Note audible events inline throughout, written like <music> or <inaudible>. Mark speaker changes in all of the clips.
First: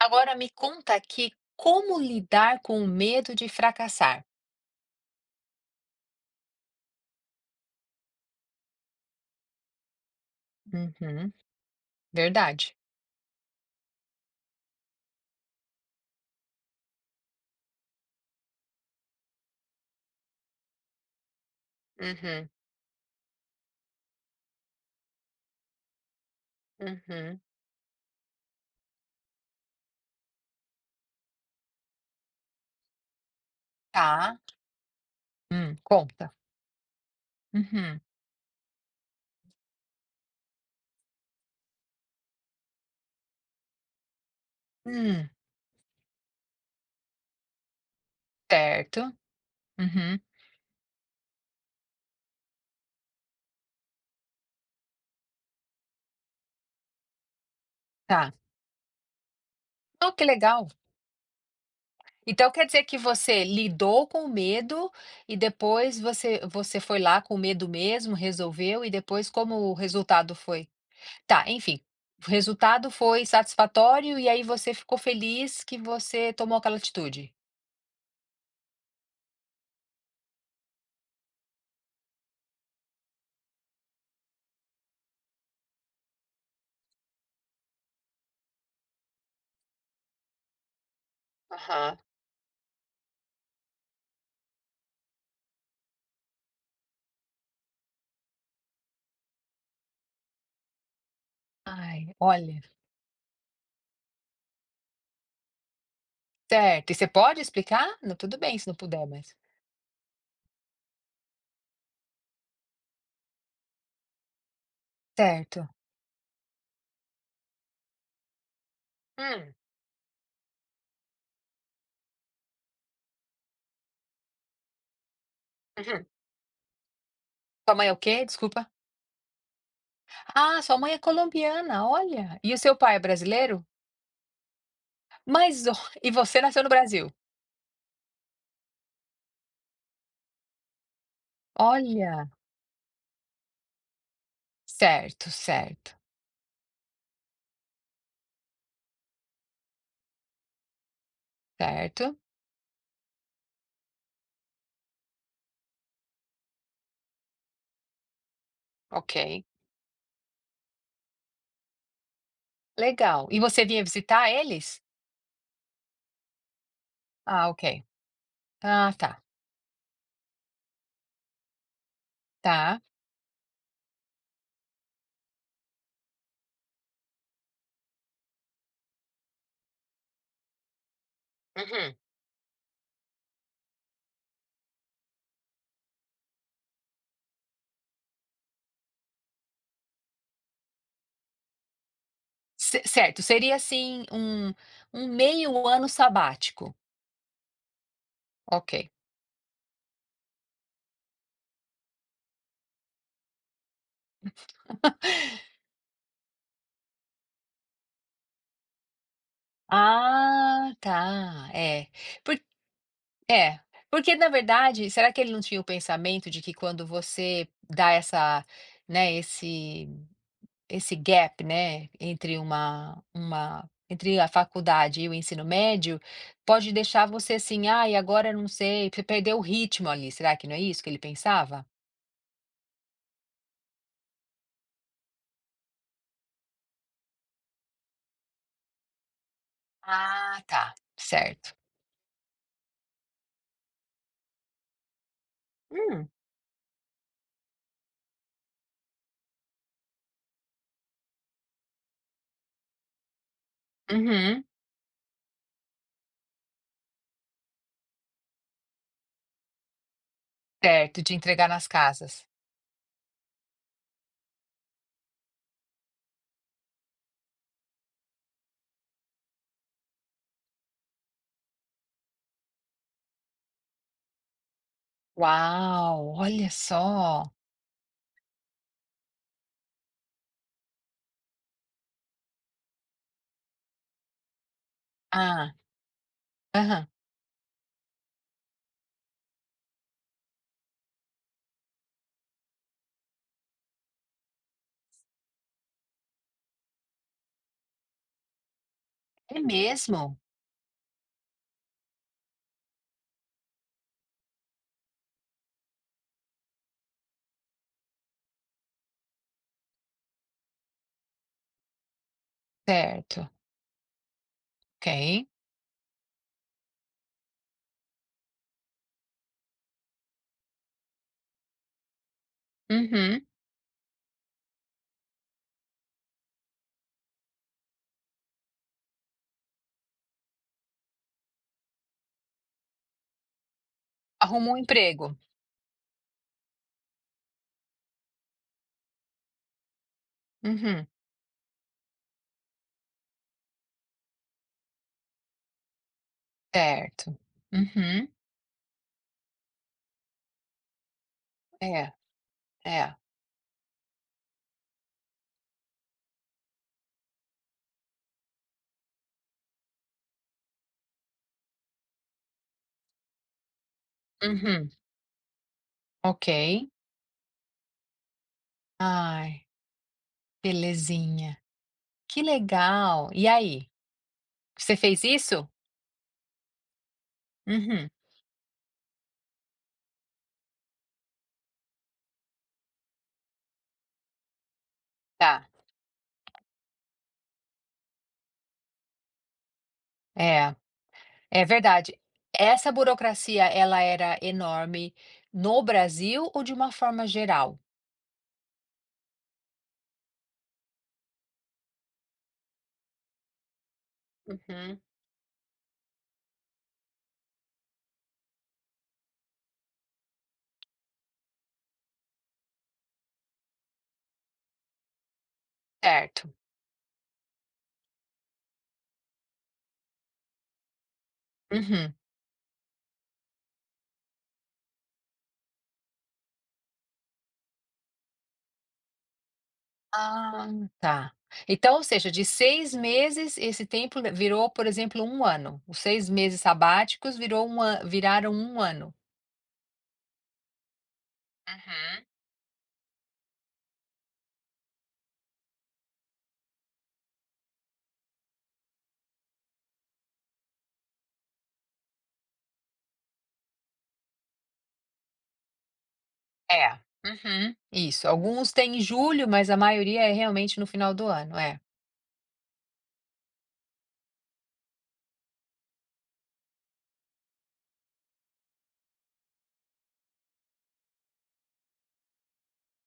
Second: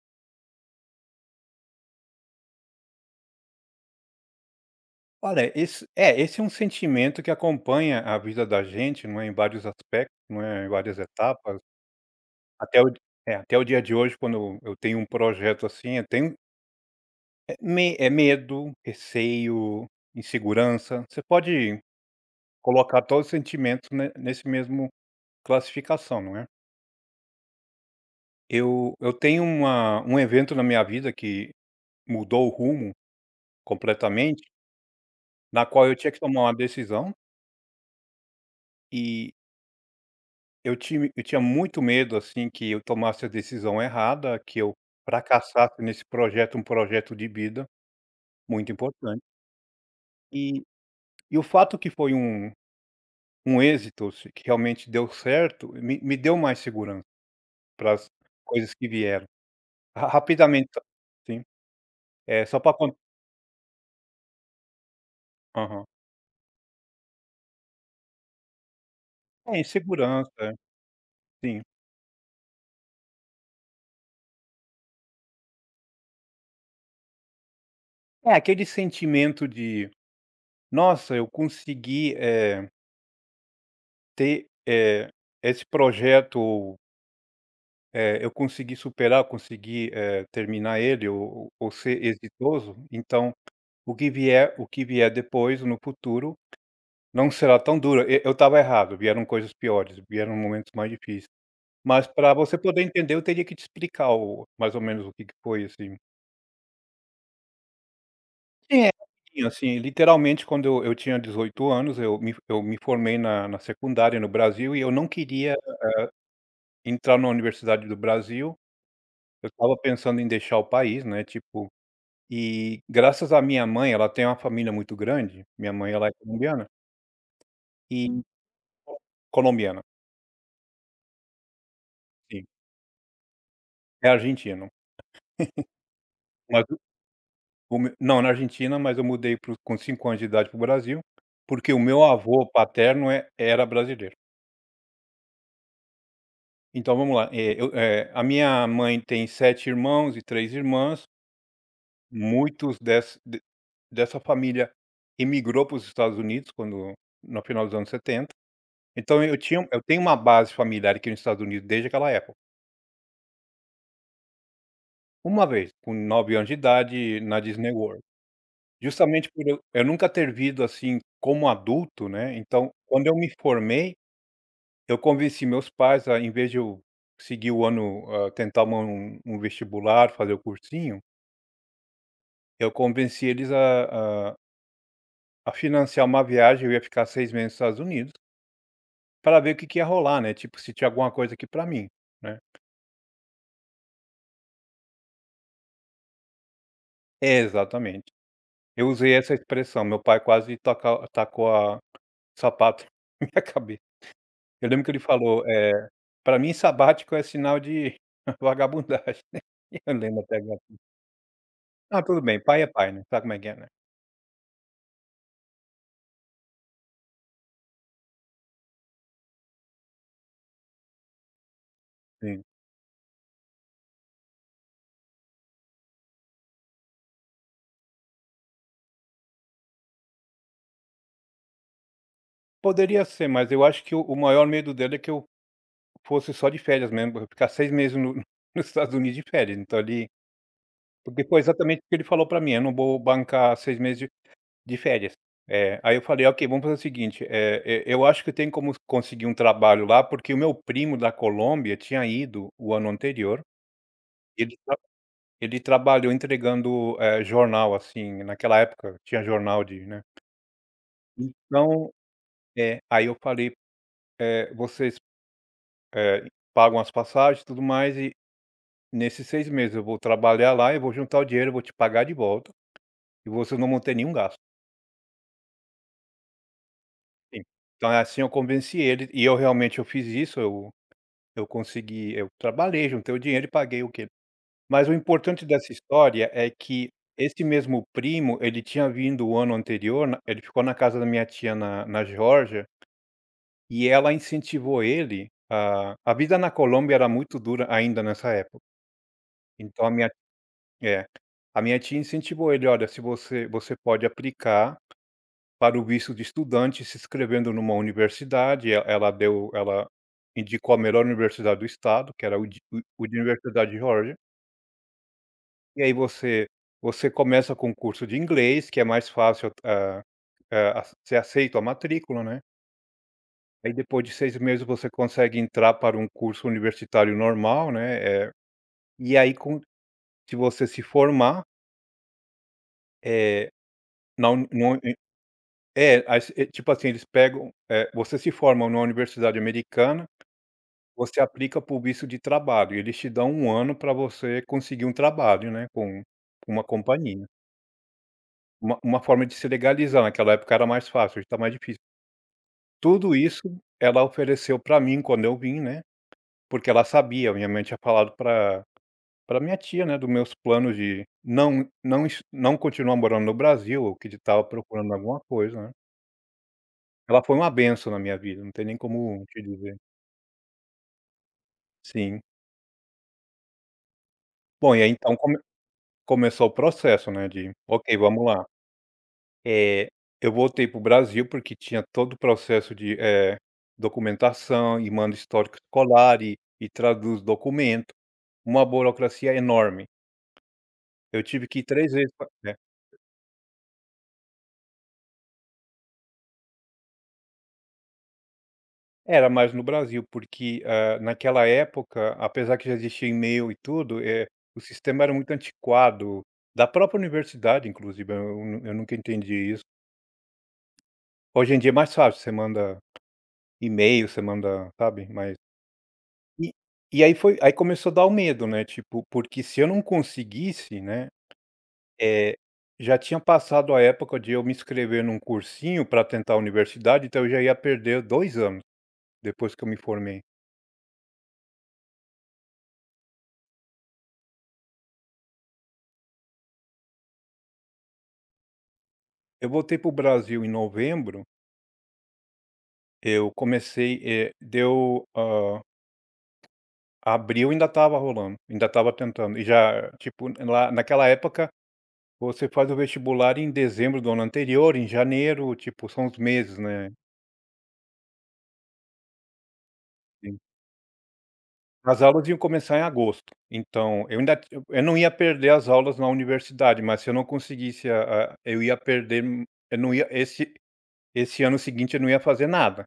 Speaker 1: Agora me conta aqui como lidar com o medo de fracassar?
Speaker 2: Olha, esse é um sentimento que acompanha a vida da gente, não é, em vários aspectos, não é, em várias
Speaker 1: Uhum,
Speaker 2: etapas,
Speaker 1: verdade.
Speaker 2: até o até o dia de hoje quando eu tenho um projeto, assim, eu tenho é me é medo, receio, insegurança, você pode
Speaker 1: Uhum,
Speaker 2: colocar todos os sentimentos ne nesse mesmo classificação, não é.
Speaker 1: uhum.
Speaker 2: Eu tenho uma um evento na minha vida que mudou o rumo
Speaker 1: Tá.
Speaker 2: completamente, na qual eu tinha que
Speaker 1: Conta.
Speaker 2: tomar uma decisão,
Speaker 1: Uhum.
Speaker 2: e eu tinha muito medo, assim, que eu tomasse a decisão errada, que eu
Speaker 1: Hum.
Speaker 2: fracassasse nesse projeto, um projeto de vida muito
Speaker 1: Certo.
Speaker 2: importante.
Speaker 1: Uhum.
Speaker 2: E e o fato que foi um êxito, se que realmente deu certo, me deu mais segurança para as
Speaker 1: Tá.
Speaker 2: coisas que vieram. Ra
Speaker 1: Oh, que legal.
Speaker 2: rapidamente sim. é
Speaker 1: Então
Speaker 2: só
Speaker 1: quer
Speaker 2: para
Speaker 1: dizer
Speaker 2: con
Speaker 1: que você lidou com o medo e
Speaker 2: Aham.
Speaker 1: depois você foi lá com o medo mesmo, resolveu e depois como
Speaker 2: É,
Speaker 1: o
Speaker 2: insegurança,
Speaker 1: resultado
Speaker 2: é,
Speaker 1: foi? Tá,
Speaker 2: sim.
Speaker 1: enfim, o resultado foi satisfatório e aí você ficou feliz que você tomou aquela atitude?
Speaker 2: É, aquele sentimento de: "Nossa, eu consegui, ter, esse projeto. É, eu consegui superar, eu consegui, terminar ele ou
Speaker 1: Aham.
Speaker 2: ser exitoso, então o que vier, o que vier depois, no futuro, não será tão duro. E eu estava errado, vieram coisas piores, vieram momentos mais difíceis. Mas
Speaker 1: Ai,
Speaker 2: para você
Speaker 1: olha,
Speaker 2: poder entender, eu teria que te explicar o mais ou menos o que que foi, assim.
Speaker 1: certo. E você pode explicar? Não, tudo bem se não
Speaker 2: Sim, é,
Speaker 1: puder, mas
Speaker 2: rapidinho, assim, literalmente quando eu tinha 18 anos, eu me formei na secundária no Brasil e eu não queria
Speaker 1: certo.
Speaker 2: entrar na Universidade do Brasil. Eu
Speaker 1: Hum,
Speaker 2: estava pensando em deixar o país, né, tipo. E graças à minha mãe, ela tem uma família muito grande, minha mãe
Speaker 1: uhum.
Speaker 2: ela é colombiana
Speaker 1: Sua mãe é o
Speaker 2: e
Speaker 1: quê? Desculpa.
Speaker 2: colombiana,
Speaker 1: Ah, sua mãe é colombiana, olha.
Speaker 2: sim,
Speaker 1: E o seu pai é brasileiro?
Speaker 2: é argentino,
Speaker 1: Mas ó, <laughs> e você nasceu
Speaker 2: mas
Speaker 1: no
Speaker 2: o
Speaker 1: Brasil?
Speaker 2: o meu não, na Argentina, mas eu mudei para o com 5 anos de idade para o Brasil, porque o meu
Speaker 1: Olha.
Speaker 2: avô paterno era brasileiro.
Speaker 1: Certo, certo,
Speaker 2: Então vamos lá, a minha mãe tem 7 irmãos e 3 irmãs,
Speaker 1: certo.
Speaker 2: muitos des de dessa família imigrou para os Estados Unidos quando no final dos anos 70. Então eu
Speaker 1: Ok,
Speaker 2: tinha eu tenho uma base familiar aqui nos Estados Unidos desde aquela época.
Speaker 1: legal. E você vinha visitar eles?
Speaker 2: Uma vez, com 9 anos de idade, na
Speaker 1: Ah, ok.
Speaker 2: Disney World.
Speaker 1: Ah, tá,
Speaker 2: Justamente por eu nunca ter vindo, assim, como adulto, né. Então,
Speaker 1: tá.
Speaker 2: quando eu me formei, eu convenci meus pais a em vez de eu seguir o ano, tentar uma um um vestibular, fazer o cursinho.
Speaker 1: Uhum.
Speaker 2: Eu convenci eles a financiar uma viagem, eu ia ficar 6 meses nos Estados Unidos, para ver o que que ia rolar, né, tipo, se tinha alguma coisa aqui para mim, né.
Speaker 1: Certo, seria assim um, um meio ano sabático.
Speaker 2: É, exatamente.
Speaker 1: Ok.
Speaker 2: Eu usei essa expressão, meu pai quase taca tacou a sapato <laughs> na minha cabeça. Eu lembro que ele falou, "Pra mim sabático é sinal de <laughs> vagabundagem". <laughs> Eu lembro até agora.
Speaker 1: Ah, tá. É.
Speaker 2: Ah, tudo
Speaker 1: Por
Speaker 2: bem, pai é pai, né, sabe como é que é,
Speaker 1: É,
Speaker 2: né.
Speaker 1: porque na verdade, será que ele não tinha o pensamento de que quando você dá essa, né, esse gap, né, entre
Speaker 2: Sim.
Speaker 1: uma entre a faculdade e o ensino médio, pode deixar você assim: "Ah, e agora eu não sei", você perdeu o ritmo ali, será que não é isso que ele pensava?
Speaker 2: Poderia ser, mas eu acho que o maior medo dele é que eu fosse só de férias mesmo, eu ficar 6 meses no <laughs> nos Estados Unidos de férias, então ali.
Speaker 1: Ah, tá,
Speaker 2: Porque foi
Speaker 1: certo.
Speaker 2: exatamente o que ele falou para mim: "Eu não vou bancar 6 meses de férias". Aí eu
Speaker 1: Hum,
Speaker 2: falei: "Ok, vamos fazer o seguinte, e eu acho que tem como conseguir um trabalho lá", porque o meu primo da Colômbia tinha ido o ano anterior, e
Speaker 1: uhum,
Speaker 2: ele trabalhou entregando, jornal, assim, naquela época tinha jornal, de né.
Speaker 1: certo, de entregar nas
Speaker 2: Então,
Speaker 1: casas.
Speaker 2: é, aí eu falei: vocês, eh, pagam as passagens e tudo mais e nesses 6 meses eu vou trabalhar lá, eu vou juntar o dinheiro, eu vou te pagar de volta e vocês não vão ter nenhum gasto".
Speaker 1: Uau, olha só.
Speaker 2: Sim. Então é assim eu convenci ele e eu realmente eu fiz isso, eu consegui, eu trabalhei, juntei o dinheiro e paguei o que... Mas o importante
Speaker 1: Ah,
Speaker 2: dessa história é
Speaker 1: aham.
Speaker 2: que esse mesmo primo, ele tinha vindo o ano anterior na ele ficou na casa da minha tia na Geórgia, e ela incentivou ele a vida na Colômbia era muito dura ainda nessa época.
Speaker 1: É
Speaker 2: Então
Speaker 1: mesmo?
Speaker 2: é, a minha tia incentivou ele: "Olha, se você pode aplicar para o visto de estudante se inscrevendo numa universidade", e ela indicou a melhor universidade do estado, que era a
Speaker 1: Certo,
Speaker 2: Universidade de Geórgia.
Speaker 1: ok.
Speaker 2: E aí você começa com o curso de inglês, que é mais fácil. Hã, Você aceita a matrícula, né.
Speaker 1: Uhum.
Speaker 2: Aí depois de 6 meses você consegue entrar para um curso universitário normal, né, e aí com se você se formar, é
Speaker 1: Arrumou um
Speaker 2: na uni
Speaker 1: emprego.
Speaker 2: é, aí se é, tipo assim, eles pegam, você se forma numa universidade americana,
Speaker 1: Uhum.
Speaker 2: você aplica para o visto de trabalho e eles te dão um ano para você conseguir um trabalho, né, com uma
Speaker 1: Certo.
Speaker 2: companhia.
Speaker 1: Uhum.
Speaker 2: Uma forma de se legalizar, naquela época era mais fácil, hoje está mais difícil.
Speaker 1: É, é.
Speaker 2: Tudo isso ela ofereceu para mim quando eu vim, né, porque ela sabia, minha mãe tinha falado para minha tia, né, dos meus planos de não continuar morando no Brasil, ou que estava
Speaker 1: Uhum.
Speaker 2: procurando alguma coisa, né.
Speaker 1: Ok.
Speaker 2: Ela foi uma benção na minha vida, não tem nem como te
Speaker 1: Ai,
Speaker 2: dizer.
Speaker 1: belezinha.
Speaker 2: Sim.
Speaker 1: Que legal. E aí,
Speaker 2: Bom,
Speaker 1: você
Speaker 2: e aí
Speaker 1: fez
Speaker 2: então
Speaker 1: isso?
Speaker 2: começou o processo, né, de:
Speaker 1: Uhum.
Speaker 2: "Ok, vamos lá". Eh, eu voltei para o Brasil, porque tinha todo o processo de, documentação e manda
Speaker 1: Tá.
Speaker 2: histórico escolar e traduz documento, uma burocracia enorme.
Speaker 1: É,
Speaker 2: Eu
Speaker 1: é
Speaker 2: tive que ir 3
Speaker 1: verdade.
Speaker 2: vezes pra é.
Speaker 1: Essa burocracia, ela era enorme no Brasil ou de uma forma geral?
Speaker 2: Era mais no Brasil, porque, naquela época, apesar que já existia e-mail e tudo, o
Speaker 1: Uhum.
Speaker 2: sistema era muito antiquado, da própria universidade inclusive, eu nunca entendi isso. Hoje em dia é mais fácil, você manda e-mail, você manda sabe, mas
Speaker 1: Certo.
Speaker 2: e e aí começou a dar o medo, né, tipo, porque se eu não conseguisse, né,
Speaker 1: Uhum.
Speaker 2: eh, já tinha passado a época de eu me inscrever num cursinho para tentar a universidade, então eu já ia perder 2 anos, depois que eu me formei.
Speaker 1: Ah, tá. Então, ou seja, de 6 meses, esse tempo le virou, por exemplo, um ano. Os 6 meses sabáticos virou um an viraram um ano.
Speaker 2: Eu voltei para o Brasil em novembro,
Speaker 1: Uhum.
Speaker 2: eu comecei, abril ainda estava rolando, ainda estava tentando, e já, tipo, lá naquela época, você faz o vestibular em dezembro do ano anterior, em janeiro, tipo, são os meses,
Speaker 1: É.
Speaker 2: né,
Speaker 1: Uhum. Isso. Alguns têm em julho, mas a maioria é
Speaker 2: assim.
Speaker 1: realmente no final do ano. É.
Speaker 2: As aulas iam começar em agosto, então eu ainda eu não ia perder as aulas na universidade, mas se eu não conseguisse, a eu ia perder, eu não ia... esse ano seguinte eu não ia fazer nada.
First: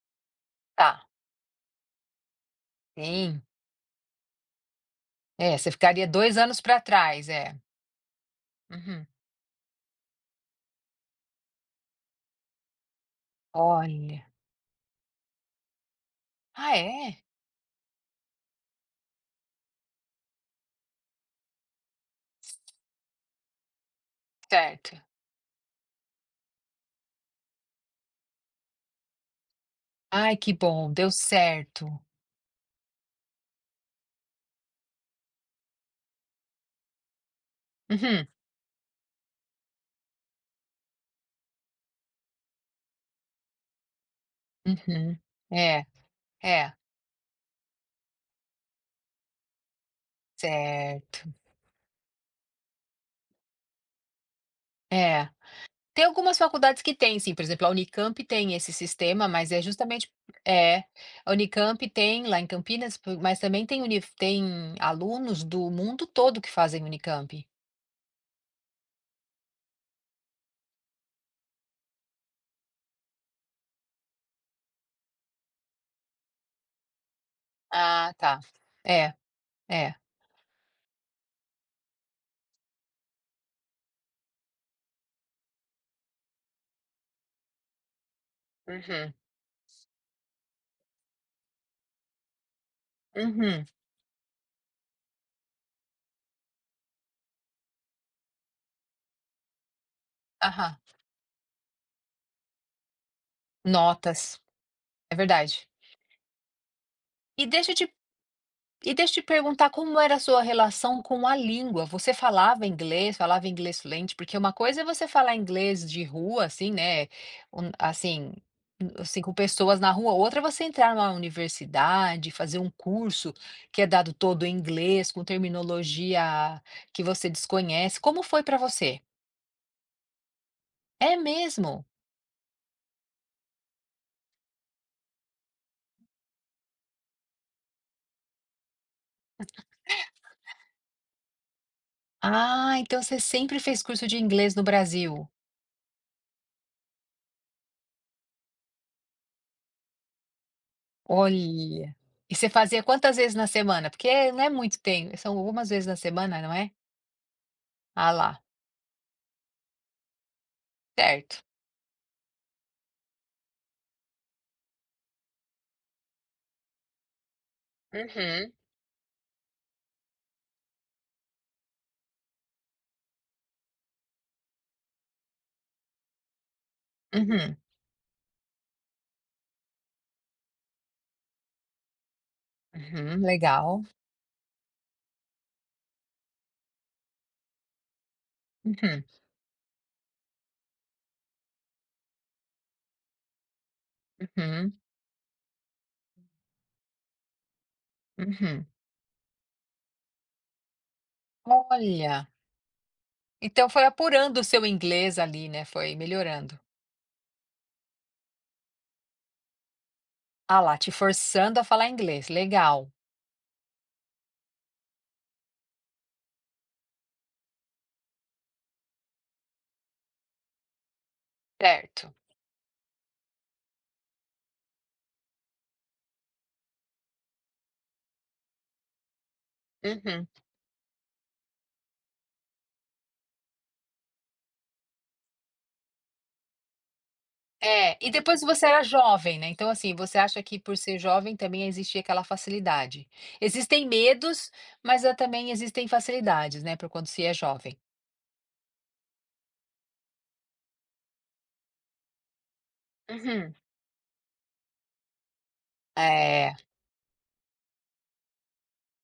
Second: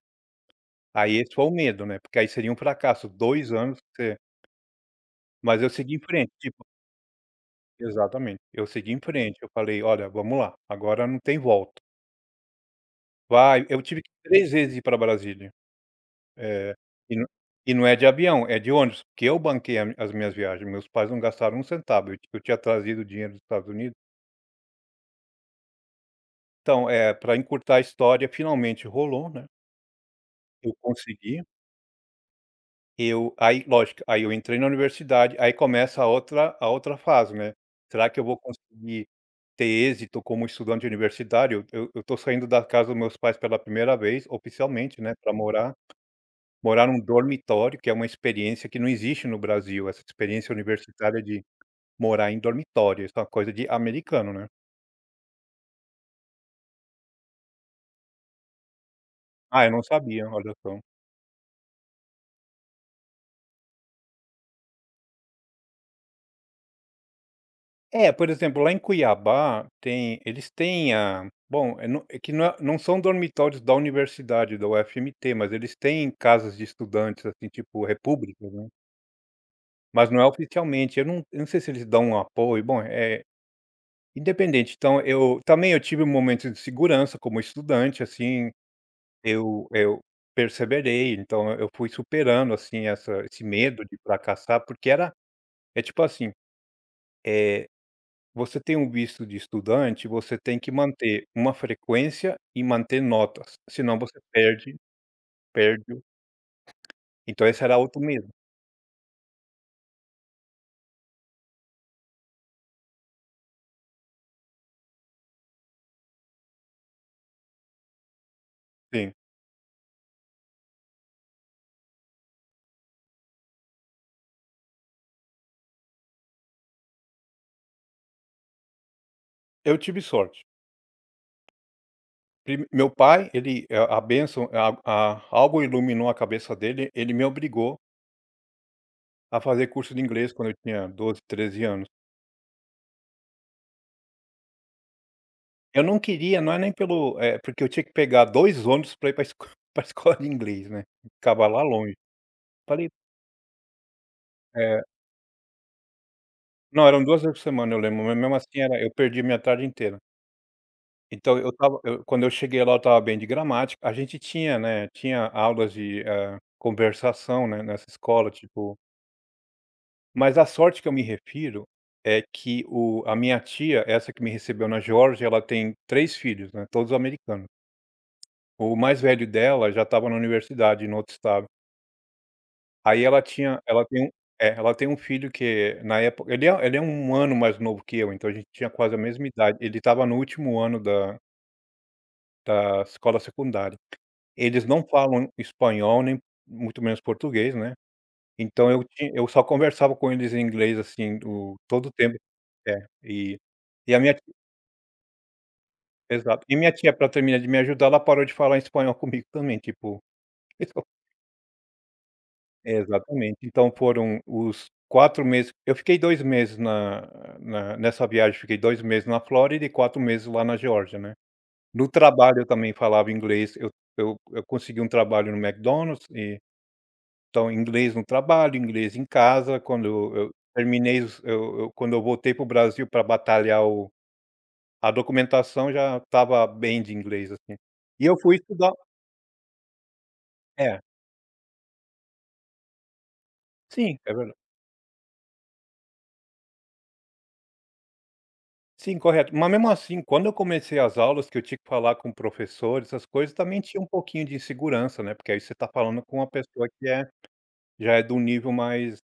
Speaker 1: Tá.
Speaker 2: Aí esse foi o medo, né, porque aí seria um fracasso,
Speaker 1: Sim.
Speaker 2: 2 anos.
Speaker 1: É,
Speaker 2: Mas eu
Speaker 1: você
Speaker 2: segui em
Speaker 1: ficaria
Speaker 2: frente,
Speaker 1: dois anos
Speaker 2: tipo,
Speaker 1: para trás. É.
Speaker 2: exatamente, eu segui em
Speaker 1: Uhum.
Speaker 2: frente, eu falei: "Olha, vamos lá, agora não tem volta". Vai Eu tive que
Speaker 1: Olha.
Speaker 2: 3 vezes ir pra Brasília, eh,
Speaker 1: Ah,
Speaker 2: e
Speaker 1: é?
Speaker 2: não e não é de avião, é de ônibus, porque eu banquei a as minhas viagens, meus pais não gastaram um centavo, eu tinha trazido dinheiro dos Estados Unidos.
Speaker 1: Certo.
Speaker 2: Então, para encurtar a história, finalmente rolou, né,
Speaker 1: Ai, que
Speaker 2: eu
Speaker 1: bom. Deu
Speaker 2: consegui.
Speaker 1: certo.
Speaker 2: Eu Aí lógico, aí eu entrei na universidade, aí começa a outra fase, né. Será que eu
Speaker 1: Uhum.
Speaker 2: vou conseguir ter êxito como estudante universitário? Eu tô saindo da casa dos meus pais pela primeira vez, oficialmente, né,
Speaker 1: Uhum.
Speaker 2: para
Speaker 1: É, é.
Speaker 2: morar num dormitório, que é uma experiência que não existe no Brasil, essa experiência universitária
Speaker 1: Certo.
Speaker 2: de morar em dormitório, isso é uma coisa de americano, né.
Speaker 1: É. Tem algumas faculdades que têm sim, por exemplo, a Unicamp tem esse sistema, mas é
Speaker 2: Ah, eu não
Speaker 1: justamente
Speaker 2: sabia, olha só.
Speaker 1: é, a Unicamp tem lá em Campinas, po mas também tem alunos do mundo todo que fazem Unicamp.
Speaker 2: É, por exemplo, lá em Cuiabá tem eles têm a bom, é não é que não é não são dormitórios da universidade, da UFMT, mas eles têm casas de estudantes, assim, tipo
Speaker 1: Ah, tá.
Speaker 2: repúblicas, né,
Speaker 1: É, é.
Speaker 2: mas não é oficialmente. Eu não sei se eles dão um apoio, bom, é independente. Então eu também eu tive um momento de segurança como estudante, assim,
Speaker 1: Uhum,
Speaker 2: eu perseverei, então eu fui superando, assim, essa esse
Speaker 1: uhum.
Speaker 2: medo de fracassar, porque era é tipo assim, eh você tem um visto de estudante, você tem que
Speaker 1: Aham.
Speaker 2: manter uma frequência e manter notas, senão você
Speaker 1: Notas,
Speaker 2: perde
Speaker 1: é verdade.
Speaker 2: perde o
Speaker 1: E
Speaker 2: Então esse
Speaker 1: deixa eu
Speaker 2: era
Speaker 1: te
Speaker 2: outro medo.
Speaker 1: E deixa eu te perguntar como era a sua relação com a língua. Você falava inglês fluente? Porque uma coisa é você falar inglês de rua, assim, né? Assim,
Speaker 2: Sim.
Speaker 1: assim, com pessoas na rua. Outra é você entrar numa universidade, fazer um curso que é dado todo em inglês, com terminologia que você desconhece. Como foi para você?
Speaker 2: Eu tive sorte.
Speaker 1: É mesmo?
Speaker 2: Prime Meu pai, ele a bênção a algo iluminou a cabeça dele, ele me obrigou a fazer curso de inglês quando eu tinha 12, 13 anos.
Speaker 1: Ah, então você sempre fez curso de inglês no Brasil.
Speaker 2: Eu não queria, não é nem pelo, porque eu tinha que pegar 2 ônibus para ir para a <laughs> escola de inglês, né, ficava lá
Speaker 1: Olha.
Speaker 2: longe.
Speaker 1: E você fazia
Speaker 2: Falei
Speaker 1: quantas vezes na semana? Porque não é muito
Speaker 2: eh,
Speaker 1: tempo. São algumas vezes na semana, não é?
Speaker 2: não, eram duas vezes por semana, eu lembro,
Speaker 1: Ah
Speaker 2: mas mesmo
Speaker 1: lá,
Speaker 2: assim era eu perdi minha tarde inteira. Então
Speaker 1: certo.
Speaker 2: eu estava eu quando eu cheguei lá eu estava bem de gramática. A gente tinha, né, tinha aulas de, conversação, né, nessa escola,
Speaker 1: Uhum.
Speaker 2: tipo, mas a sorte que eu me refiro é que o a minha tia, essa que me recebeu na Geórgia, ela tem 3 filhos, né, todos americanos.
Speaker 1: Uhum.
Speaker 2: O mais velho dela já estava na universidade, em outro estado. Aí
Speaker 1: Uhum,
Speaker 2: ela tinha
Speaker 1: legal.
Speaker 2: ela tem um ela tem um filho que na época ele é um ano mais novo que eu, então a gente tinha quase a
Speaker 1: Uhum,
Speaker 2: mesma idade. Ele estava no último ano da escola secundária. Eles
Speaker 1: uhum,
Speaker 2: não falam espanhol, nem muito menos português, né,
Speaker 1: uhum.
Speaker 2: eu só conversava com eles em inglês, assim, o todo o
Speaker 1: Olha,
Speaker 2: tempo. É, e
Speaker 1: então foi
Speaker 2: e a minha ti
Speaker 1: apurando o seu inglês ali, né, foi
Speaker 2: exato. E
Speaker 1: melhorando.
Speaker 2: minha tia, pra terminar de me ajudar, ela parou de falar espanhol <laughs> comigo também, tipo
Speaker 1: Ah lá,
Speaker 2: então,
Speaker 1: te forçando a falar inglês, legal,
Speaker 2: exatamente. Então foram os 4 meses, eu fiquei 2 meses na nessa viagem, fiquei 2 meses na Flórida e 4 meses lá na Geórgia, né. No
Speaker 1: certo.
Speaker 2: trabalho eu também falava inglês, eu consegui um trabalho no McDonald's e então, inglês no trabalho, inglês em casa, quando
Speaker 1: Uhum.
Speaker 2: eu terminei os eu quando eu voltei para o Brasil para batalhar o a documentação, já estava bem de inglês, assim.
Speaker 1: É,
Speaker 2: E
Speaker 1: e
Speaker 2: eu fui
Speaker 1: depois você
Speaker 2: estudar,
Speaker 1: era jovem, né, então assim, você acha que por
Speaker 2: é,
Speaker 1: ser jovem também existia aquela facilidade. Existem
Speaker 2: sim, é verdade,
Speaker 1: medos, mas também existem facilidades, né, por quando se é jovem.
Speaker 2: sim, correto. Mas mesmo assim, quando eu comecei as aulas que eu tinha que falar com professores, essas coisas,
Speaker 1: Uhum.
Speaker 2: também tinha um pouquinho de insegurança, né, porque aí você está falando com uma
Speaker 1: Eh,
Speaker 2: pessoa que já é de um nível mais,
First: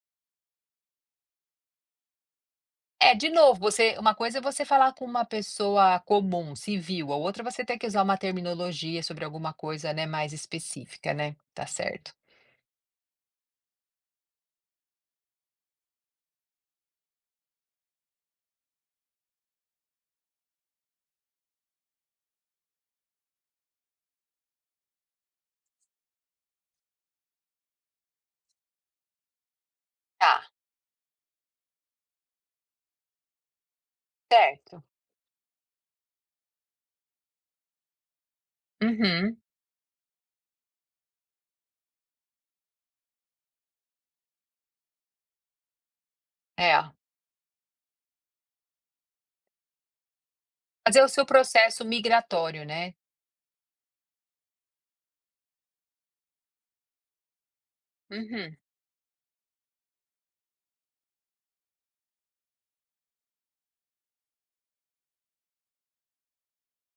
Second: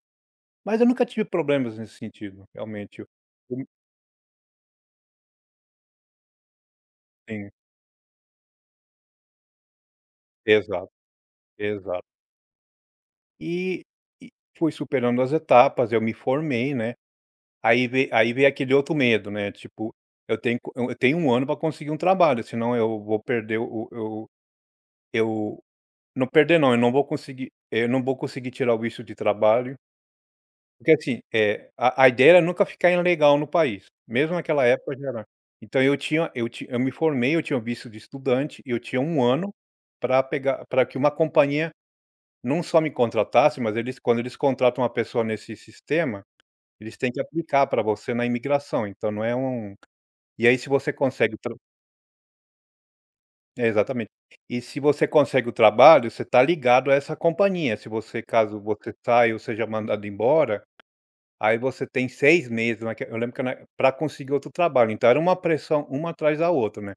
Speaker 2: mas eu nunca tive problemas nesse sentido, realmente.
Speaker 1: É de novo,
Speaker 2: Eu-
Speaker 1: você uma coisa é você falar com uma pessoa comum, civil, a outra
Speaker 2: Sim,
Speaker 1: você tem que usar uma terminologia sobre alguma coisa, né, mais
Speaker 2: exato,
Speaker 1: específica, né, tá
Speaker 2: exato.
Speaker 1: certo.
Speaker 2: E e fui superando as etapas, eu me formei, né, aí veio aquele outro medo, né, tipo, eu tenho um ano para conseguir um trabalho, senão eu vou perder o eu não perder não, eu não vou conseguir tirar o visto de trabalho,
Speaker 1: Tá,
Speaker 2: porque assim, é a ideia era nunca ficar ilegal no país, mesmo naquela
Speaker 1: certo.
Speaker 2: época já era. Então eu me formei, eu tinha o visto de estudante, eu tinha um
Speaker 1: Uhum,
Speaker 2: ano para que uma companhia não só me contratasse, mas eles quando eles contratam uma pessoa nesse sistema,
Speaker 1: é.
Speaker 2: eles têm que aplicar para você na imigração, então não é um. E aí se você
Speaker 1: Fazer o seu
Speaker 2: consegue o tra
Speaker 1: processo migratório, né.
Speaker 2: É, exatamente. E se você consegue o trabalho, você está ligado a essa companhia, se você
Speaker 1: Uhum.
Speaker 2: caso você saia ou seja mandado embora, aí você tem 6 meses, né, que eu lembro, que para conseguir outro trabalho, então era uma pressão uma atrás da outra, né.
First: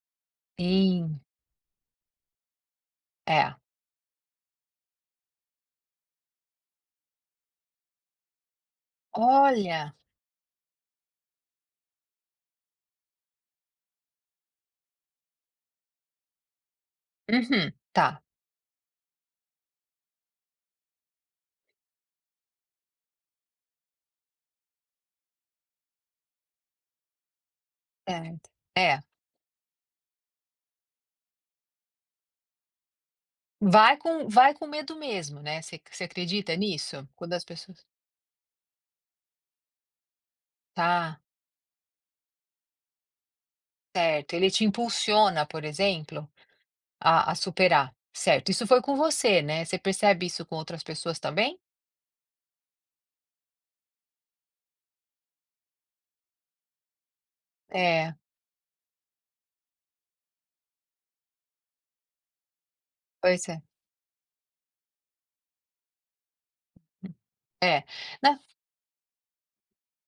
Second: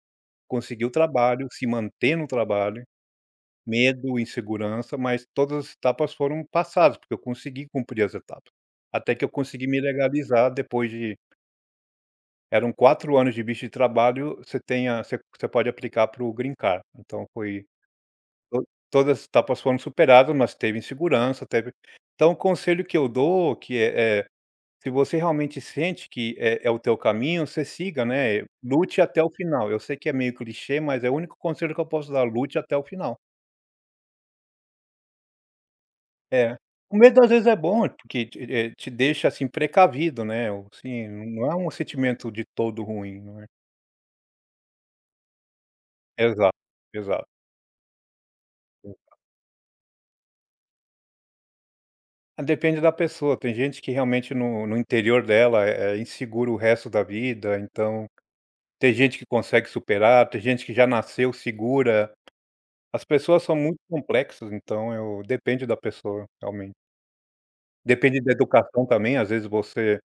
Speaker 2: Conseguir o
Speaker 1: Sim,
Speaker 2: trabalho, se manter no trabalho,
Speaker 1: é.
Speaker 2: medo, insegurança, mas todas as etapas foram passadas, porque eu consegui cumprir as etapas. Até que eu consegui me
Speaker 1: Olha!
Speaker 2: legalizar. Depois de eram 4 anos de visto de trabalho, você tem a você você pode aplicar para o green card. Então foi,
Speaker 1: Uhum, tá,
Speaker 2: to todas as etapas foram superadas, mas teve insegurança, teve. Então o conselho que eu dou, se você realmente sente que é o teu caminho, você siga, né,
Speaker 1: certo. É,
Speaker 2: lute até o final. Eu sei que é meio clichê, mas é o único conselho que eu posso dar, lute até o final.
Speaker 1: vai com medo mesmo, né, você você acredita
Speaker 2: É. O
Speaker 1: nisso?
Speaker 2: medo às
Speaker 1: Quando as
Speaker 2: vezes é
Speaker 1: pessoas
Speaker 2: bom, porque te te deixa, assim, precavido, né, ou assim,
Speaker 1: tá,
Speaker 2: não é um sentimento de todo ruim, não é.
Speaker 1: certo, ele te impulsiona, por exemplo,
Speaker 2: Exato, exato.
Speaker 1: a superar, certo. Isso foi com você, né, você percebe isso com outras pessoas também?
Speaker 2: Ah, depende da pessoa, tem gente que realmente no interior dela é insegura o resto da vida, então
Speaker 1: É,
Speaker 2: tem gente que consegue superar, tem gente que já nasceu segura. As pessoas
Speaker 1: pois
Speaker 2: são
Speaker 1: é.
Speaker 2: muito complexas, então eu depende da pessoa, realmente.
Speaker 1: É,
Speaker 2: Depende da
Speaker 1: na
Speaker 2: educação também, às vezes você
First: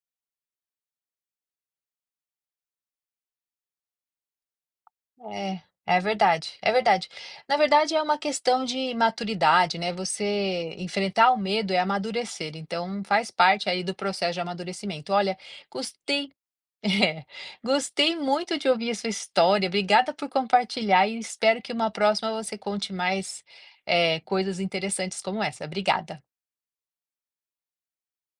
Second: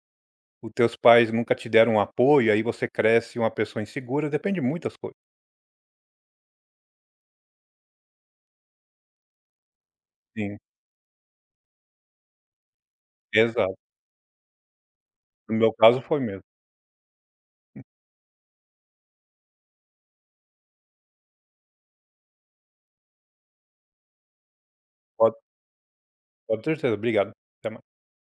Speaker 2: os teus pais nunca te deram um apoio, aí você cresce uma pessoa insegura, depende de muitas coisas.
Speaker 1: é, é verdade, é verdade. Na verdade é uma questão de maturidade, né,
Speaker 2: Sim,
Speaker 1: você enfrentar o medo é amadurecer, então faz parte
Speaker 2: exato.
Speaker 1: aí do processo de amadurecimento. Olha,
Speaker 2: No meu caso foi
Speaker 1: gostei,
Speaker 2: mesmo.
Speaker 1: é, gostei muito de ouvir a sua história. Obrigada por compartilhar e espero que uma próxima você conte mais, coisas interessantes
Speaker 2: Pode
Speaker 1: como essa. Obrigada.
Speaker 2: pode ter certeza. Obrigado. Até